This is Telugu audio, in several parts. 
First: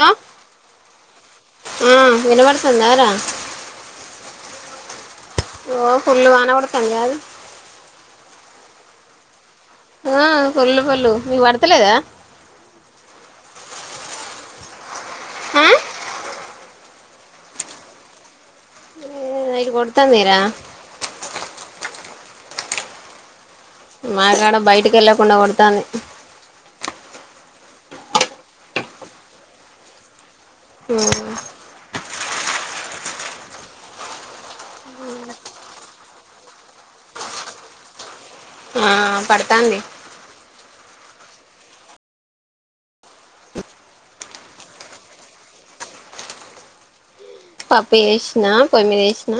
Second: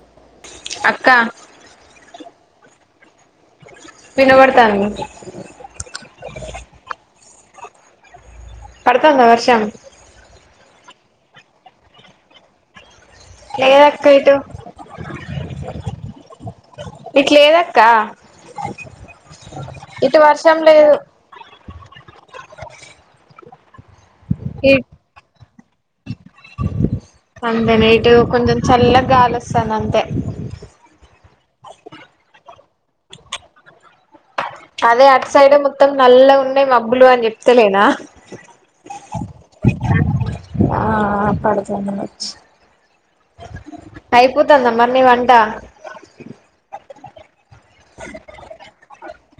హలో అక్క ఆ వినబడుతుందా రా వినబడుతాంది ఓ ఫుల్లు వాన పడుతాంది గాదూ పడుతాందా వర్షం ఆ ఫుల్లు ఫుల్లు మీకు పడుతలేదా లేదక్క ఇటు హా ఇటు లేదక్క ఇటు వర్షం లేదు మాకాడ బయటికి ఎళ్ళకుండా కొడతాంది అంతే నైటు కొంచెం చల్లగాలొస్తాంది అంతే అదే అటు సైడే మొత్తం నల్లగున్నాయి మబ్బులు అని చెప్తలేనా ఆ పడతాంది ఆ పడుతుంది వచ్చి అయిపోతుందా మరి నీ వంట పప్పు చేసినా పొయ్యిమీదేసిన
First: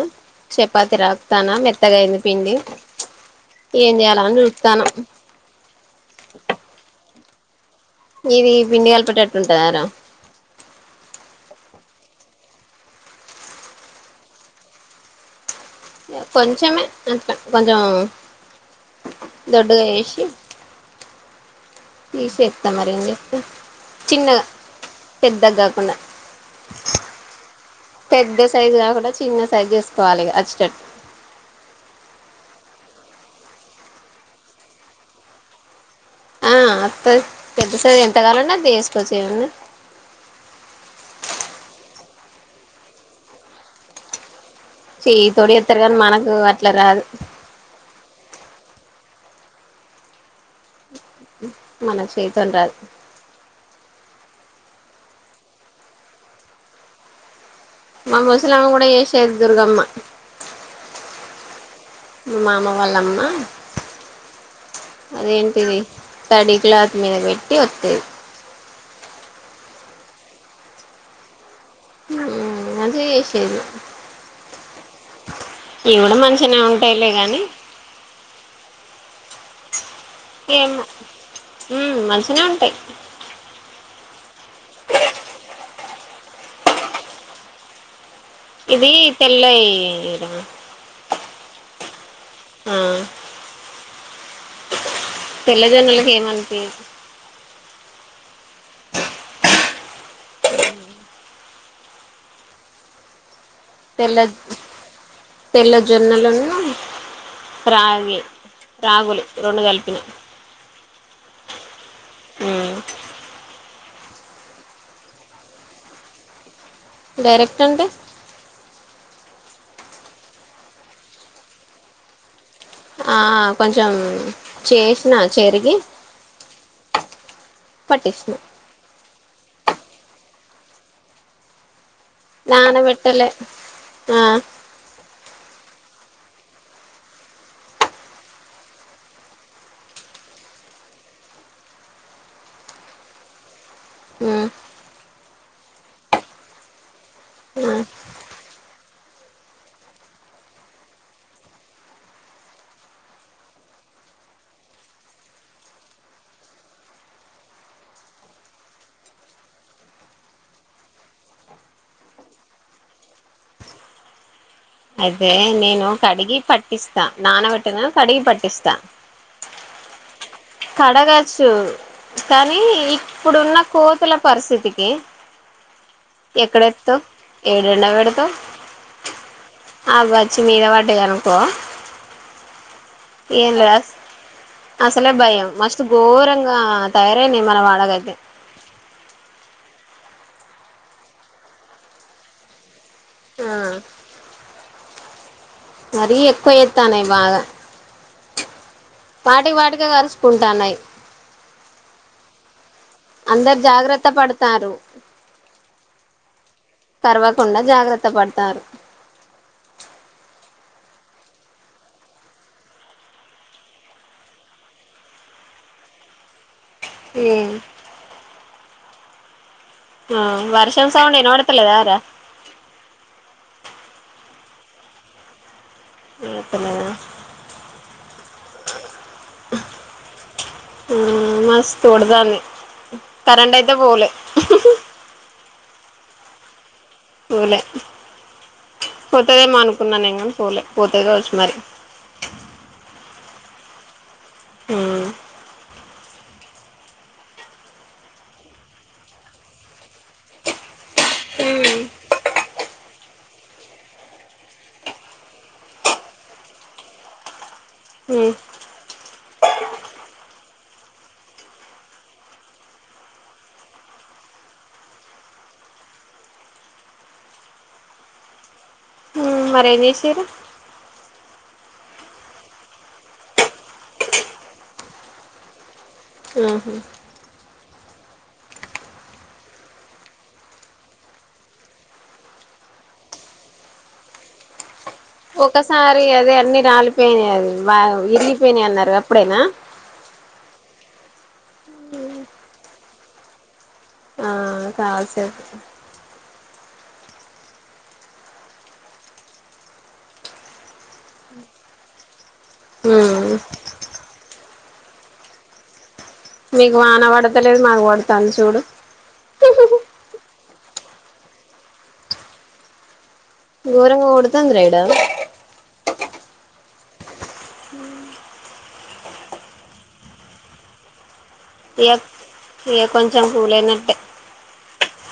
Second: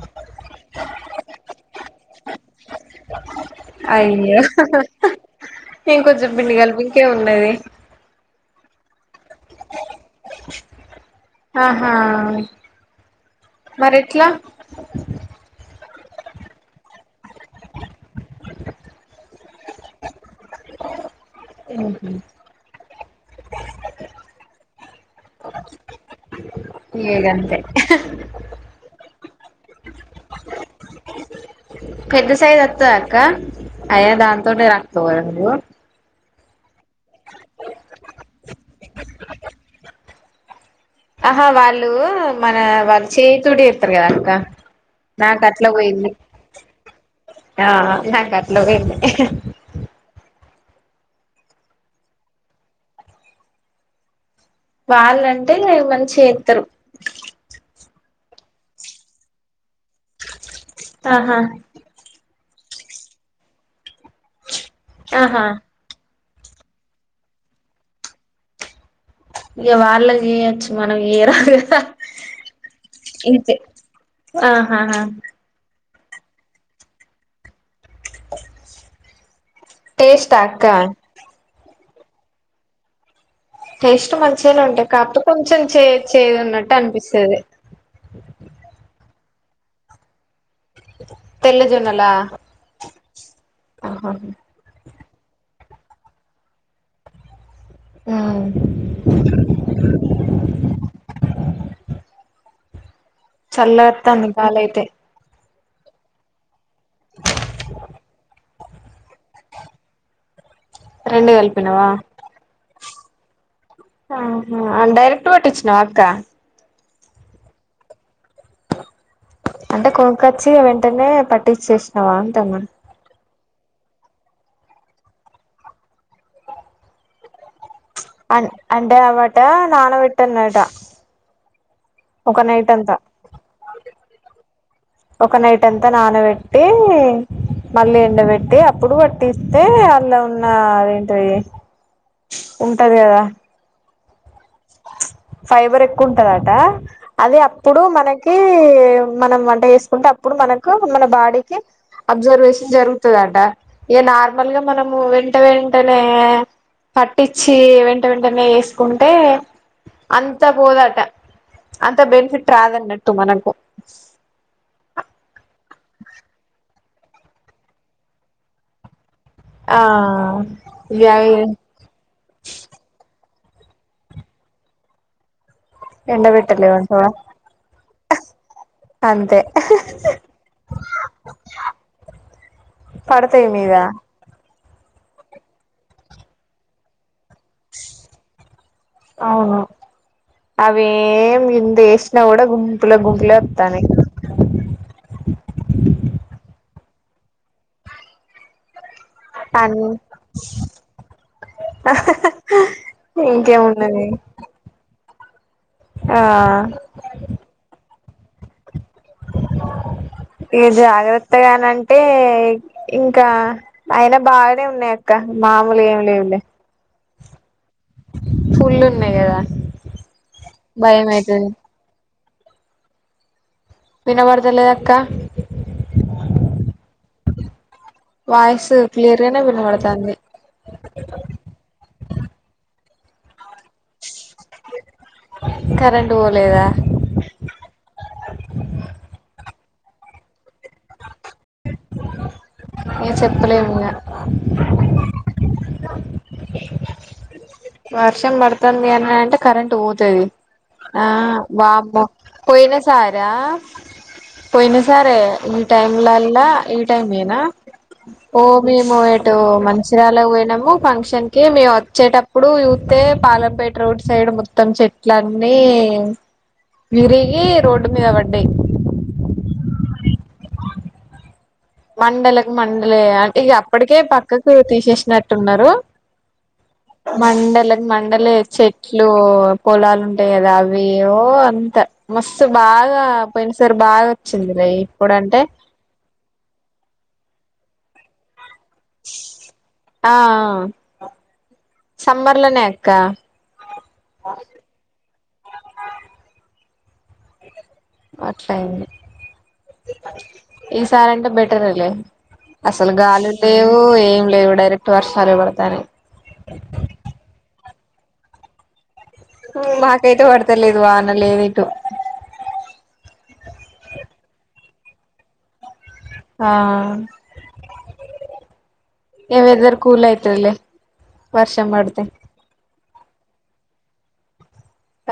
చపాతి రాపుతానా మెత్తగాయింది పిండి ఏం చేయాలని అయ్యో చూత్తాన్నా ఇంకొంచెం పిండి కలిపు ఇంకేమున్నది ఇది పిండి కలపటేట్టుంటదారా ఆహా మరి ఎట్లా కొంచమే కొంచెం దొడ్డుగా వేసి ఉహు తీసేస్తా మరి ఏం చేస్తే చిన్నగా పెద్దగా కాకుండా ఇగంతే సైజ్ కాకుండా చిన్న సైజ్ చేేసుకోవాలి అచ్చినట్టు పెద్ద సైజ్ వత్తద అక్క అయ్యా దాంతోనే రాక్తవరా నువ్వు ఆ వత్తది పెద్ద సైజ్ ఎంత కావాలంటే అంత వేసుకోవచ్చ ఏమన్నా ఆహా వాళ్ళు మన వాళ్ళు చేయి తోటి చేస్తారు కదా అక్క చెయ్య నాకు తోడి అట్లా చేస్తారు కానీ పోయింది మనకు అట్లా రాదు ఆ నాకట్ల పోయింది మన చేతోని రాదు వాళ్ళంటే మంచి చేస్తారు మా ముసలమ్మ కూడా చేసేది దుర్గమ్మ ఆహా మా మామ వాళ్ళమ్మా ఆహా అదేంటిది తడి క్లాత్ మీద పెట్టి వొత్తేది ఇక వాళ్ళకి చేయొచ్చు మనం చేయరాదు కదా మ్మ్ మంచిగా ఇంతే చేసేది ఆహా ఇవి కూడా మంచిగా ఉంటాయిలే గాని టేస్టా అక్క ఏం ఉమ్ మంచినే ఉంటాయి టేస్ట్ మంచిగానే ఉంటాయి కాపో కొంచెం చే చేదున్నట్టు అనిపిస్తది ఇది తెల్ ఇద తెల్ల జొన్నలా ఆ ఆహా తెల్ల జొన్నలకి ఏమంటి ఆ [inaudible] చల్లగొత్తంది తెల్ల గాలయితే తెల్ల జొన్నలునును రాగి రాగులు రెండు కలిపిన రెండు కలిపినవా ఆహా డైరెక్ట్ పట్టిచ్చినవ అక్క డైరెక్ట్ అంటే అంటే కొనుకొచ్చి వెంటనే పట్టిచేసినావా అంటునా ఆ కొంచెం చేసినా చెరిగి పట్టించిన అన్ అంటే అవాట నానబెట్టన్నాట నాన అంతా పేట్టలే ఆ ఒక నైట్ అంతా నానబెట్టి మళ్ళీ ఎండబెట్టి అప్పుడు పట్టిస్తే అళ్లో ఉన్న అదేంటిది ఉంటది కదా ఉమ్మ్ ఫైబర్ ఎక్కువుంటందటా అది అప్పుడు మనకి మనం వంట చేసుకుంటే అప్పుడు మనకు మన బాడీకి అబ్జర్వేషన్ జరుగుతాదంట ఇగ నార్మల్గా మనము వెంట వెంటనే పట్టించి వెంట వెంటనే ఏసుకుంటే అంతా పోదటా అంత బెనిఫిట్ రాదన్నట్టు మనకు అదే నేను కడిగి పట్టిస్తా నానబెట్టిన కడిగి పట్టిస్తా ఆ ఇగ కడగచ్చు కానీ ఇప్పుడున్న కోతుల పరిస్థితికి ఎక్కడెత్తవ్ ఎండబెట్టలేవంటవా ఏడ ఎండ పెడతావ్ అంతే అవి వచ్చి మీద పడ్డాయి అనుకో పడతాయ్ ఏం మీద లేదు అసలే భయం మస్తు ఘోరంగా తయారైనాయి మన వాడలో అయితే అవును అవేం గింతా ఏసిన కూడా గుంపులు గుంపులే ఆ వత్తాన్నాయి మరి ఎక్కువ చేత్తన్నాయ్ బాగా వాటికి వాటికే అన్ కరుసుకుంటానాయ్ అందరు ఇంకేమున్నది జాగ్రత్త పడతారు ఆ కరవకుండా జాగ్రత్త పడతారు ఇగ జాగ్రత్తగానంటే ఇంకా అయిన బాగానే ఉన్నాయ్ అక్క మామూలుగా ఏమి లేవులే ఏ ఫుల్ల్ ఉన్నాయ్ కదా ఆ వర్షం భయం సౌండ్ అయితది వినపడతలేదా ఆరా వినపడుతలేదు అక్క ఇనిపిస్తా లేదా వాయిస్ క్లియర్గానే వినబడతాంది ఉమ్మ్ మస్తు కొడతాంది కరెంట్ అయితే పోలే కరెంట్ పోలేదా పొలే పోతాదేమో అనుకున్నా నేను గాని పొలే పోతది కావచ్చు మరి ఏం చెప్తాలేము ఇంగా ఉమ్ వర్షం పడుతంది అని అంటే కరెంట్ పొతు తాది ఆ వామ్మో పొయినా సారా పోయినా సరే ఈ టైంలోల్లా ఈ టైమేనా ఉమ్ ఓ మేము ఎటు మంచిర్యాలకి పోయినాము ఫంక్షన్‌కి మేము వచ్చేటప్పుడు చుత్తే పాలంపేట రోడ్స్ సైడ్ మొత్తం చెట్లన్నీ విరిగి రోడ్డు మీద పడ్డాయి ఉమ్మ్ మరి ఏం చేసిర్రు మండకం మండలే అంటే ఇగ అప్పటికే పక్కకు తీసేసినట్టున్నారు ఆహు మండలకి మండలే చెట్లు పొలాలు ఉంటాయి కదా అవి ఏవో అంత మస్తు బాగా పోయిన సారి బాగా వచ్చింది రై ఒకసారి అదే అన్నీ రాలిపోయినాయి అది వా ఇరిగిపోయినాయి అన్నారు అప్పుడేనా ఆ సమ్మర్లోనే అక్క ఆ చాల సేపు అట్లయ్యింది ఈసారి అంటే బెటరే లే అసలు ఉమ్ గాలులు లేవు ఏం లేవు డైరెక్ట్ వర్షాలే పడతానాయి మీకు వాన పడుతలేదు మాకు పడుతాంది చూడు మాకైతే పడతలేదు వానలేవీ ఇటు ఘోరంగా కొడుతుంది రా ఈడ ఆ ఏ వెదర్ కూల్ ఐతుదిలే వర్షం పడితే ఏ కొంచెం పూలైనట్టే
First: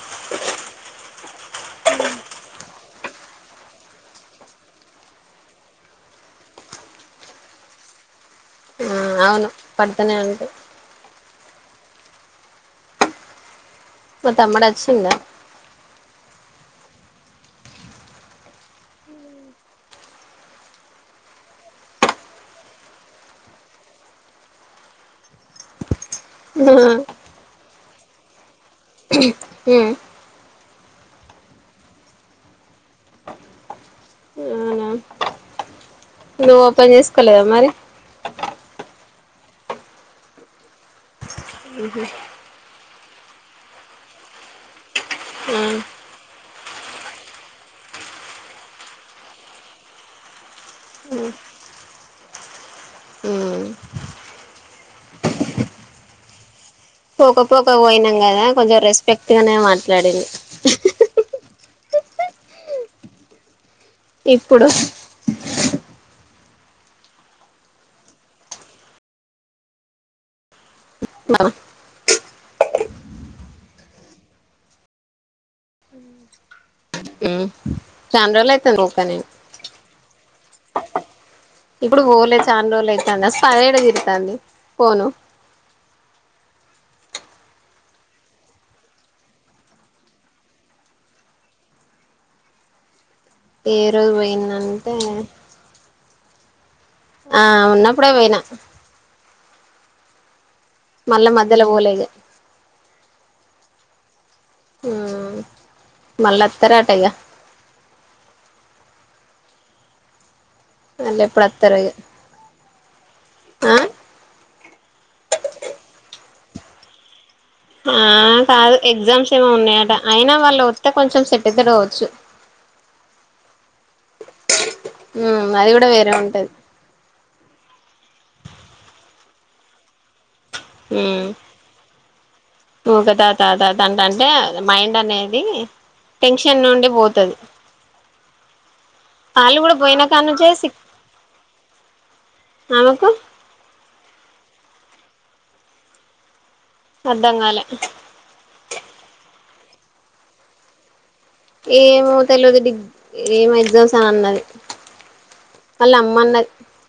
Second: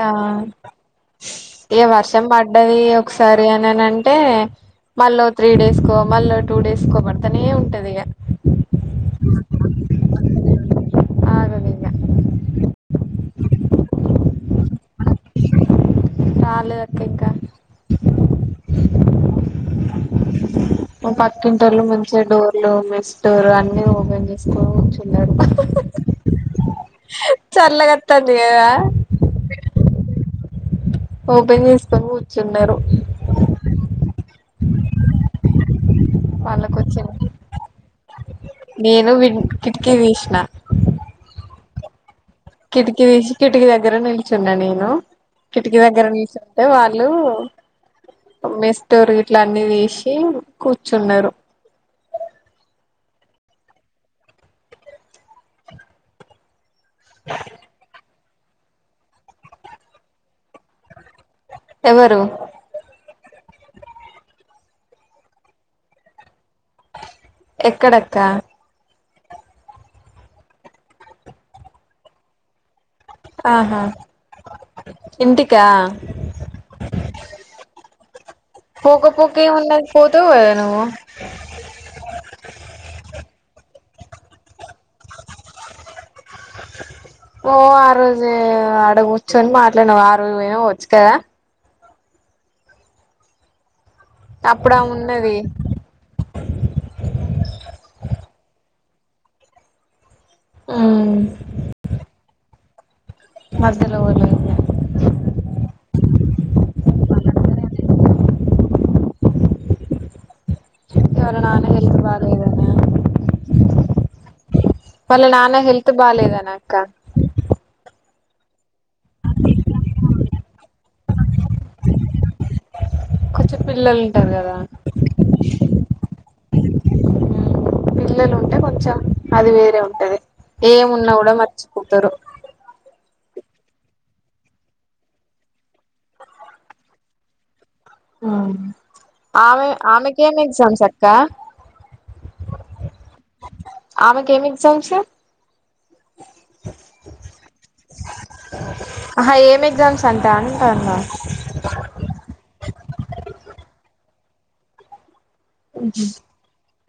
ఆ ఇగ వర్షం పడ్డది ఒకసారి అనని అంటే మళ్ళో త్రీ డేస్ కో మళ్ళో టూ డేస్ కో బడతానే ఉంటది ఇగ ఆ అవును పడతనే ఉంటే ఆగదు ఇగ మీ‌ తమ్ముడు అచ్చిండా రాలేదక్క ఇకా ఊ మాపక్కింటోళ్ళు ముంచిగా డోర్లు మెస్ డోర్ అన్నీ ఓపెన్ చేసుకో కూచున్నాడు చల్లగత్తాంది కదా హూ ఓపెన్ చేసుకొని కూర్చున్నారు అవునా నువ్వు ఓపెన్ చేసుకోలేదా మరి నేనూ విన్ కిటికీ తీసినా ఊహూ కిటికీ తీసి కిటికీ దగ్గర నిల్చున్నా నేను కిటికీ దగ్గర నిల్చుంటే వాళ్ళు మెస్ డోర్ ఇట్లా అన్నీ తీసి కూర్చున్నారు ఉమ్ పోకపోక పోయినాం కదా కొంచెం రెస్పెక్ట్ గానే మాట్లాడింది ఎవరు ఇప్పుడు ఎక్కడక్క [unintelligible] ఆహా ఇంటికా చానా రోజులు ఐతుంది పోక నేను కేం ఉన్నది పోతవు కదా నువ్వు ఇప్పుడుకు ఓలే చానా రోజులైతాంది అస్ [unintelligible] ఏడ తిరుతాంది పోను ఓ ఆ రోజే ఆడ గుర్చొని మాట్లాడినావు ఆ రోజు పోయినావొచ్చు కదా ఏ రోజు అప్పుడా పొయ్యిన్నంటే ఉన్నది ఆ ఉన్నప్పుడే పోయినా మళ్ళ మధ్యల వోలే ఇగ మధ్యల వోలే ఆ మళ్ళత్తరాట ఇగ ఇగ మళ్ళీ వాళ్ళ ఎప్పుడు నానా అత్తరో ఇగ హెల్త్ బాల్ దేనా ఆ వళ్ళ నానా హెల్త్ బాలేదనా అక్క ఆ కాదు ఎగ్జామ్స్ ఏమో ఉన్నాయట అయినా వాళ్ళ వస్తే కొంచెం సెట్ అయితడుకావచ్చు కొంచెం పిల్లలు ఉంటారు కదా ఉ అది కూడా వేరే ఉంటది పిల్లలుంటే కొంచెం అది వేరే ఉంటది ఏమున్నా కూడా మర్చిపోతారు ఊకే తాతా తాతంటే మైండ్ అనేది టెన్షన్ నుండి పోతది వాళ్ళు ఆమె కూడా పోయిన ఆమెకి ఏం కానుంచే ఎగ్జామ్స్ అక్క ఆమకు ఆమెకేం ఎగ్జామ్సు అర్థంగాలే ఆహా ఏం ఎగ్జామ్స్ అంట అంటాన్న ఏమో తెల్వది డిగ్ ఏమో ఎగ్జామ్స్ ఆ అన్నది వాళ్ళ అమ్మన్నది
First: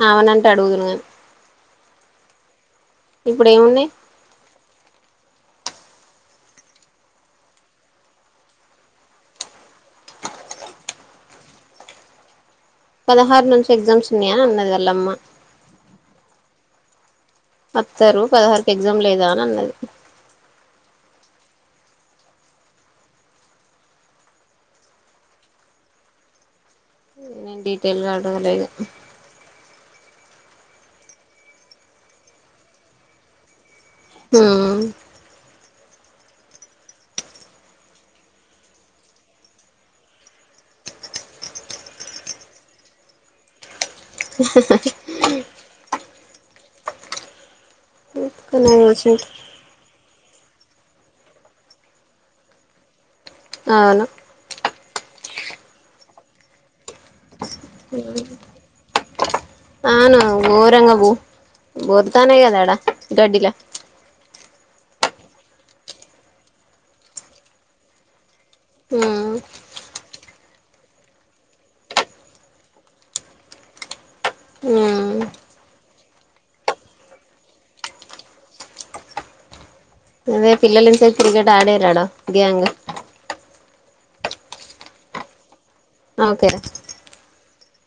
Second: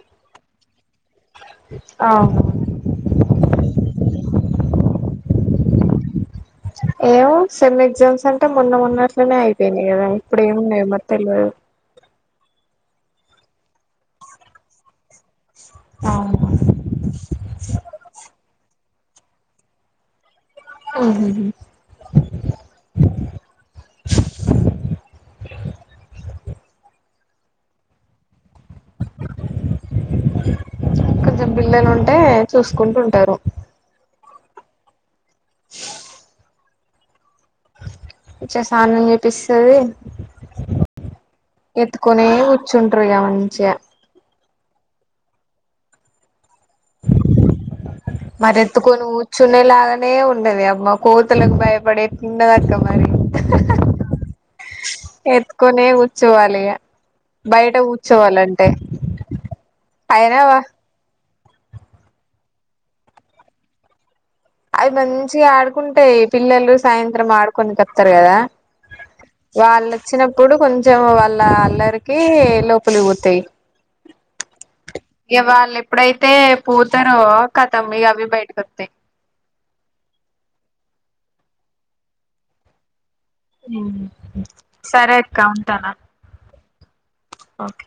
ఆవనంటే అడుగుతునుగానీ అవును ఇప్పుడు ఏమున్నాయ్ ఏమో సెమ్ ఎగ్జామ్స్ అంటే మొన్న మోన్నట్లనే అయిపోయినాయి కదా ఇప్పుడ ఏమున్నాయో మరి తెల్వదు పదహారు నుంచి ఎగ్జామ్స్ ఉన్నాయనీ అన్నది వల్లమ్మ అవున్ ఆత్తరు పదహారుకి ఎగ్జామ్ లేదా అని అన్నది ఉహుహు నేన్ డీటెయిల్ గా అడగలే ఇగ కొంచెం పిల్లలు ఉంటే చూసుకుంట ఉంటారు హు [inaudible] చ్చే స్నానం చేపిస్తది ఎత్తుకోనే కూర్చుంటారు ఇగ మంచిగా హాహాహా మరి ఎత్తుకోని కూర్చునే లాగా నే ఉండది అమ్మ కోతులకు భయపడే ఎట్లున్నదక్క మరి అవును ఎత్తుకొనే కూర్చోవాలి ఇగ బయట కూర్చోవాలంటే అయినావా బొత్తనయి కదా ఆడ గడ్డిలా అవి మంచిగా ఆడుకుంటాయి పిల్లలు సాయంత్రం ఆడుకొనికత్తారు కదా హు వాళ్ళు వచ్చినప్పుడు కొంచెం వాళ్ళ అల్లరికి లోపలికి పోతాయి హ్ ఆ ఇగ వాళ్ళేప్పుడైతే పోతరో కతం ఇగ అవ్వి బయటికోత్తయ్ అదే పిల్లలు ఇంతసేపు క్రికెట్ అడ్డీరూ ఆడ గ్యాంగు సరే అక్క ఉంటానా ఓకే ఓకే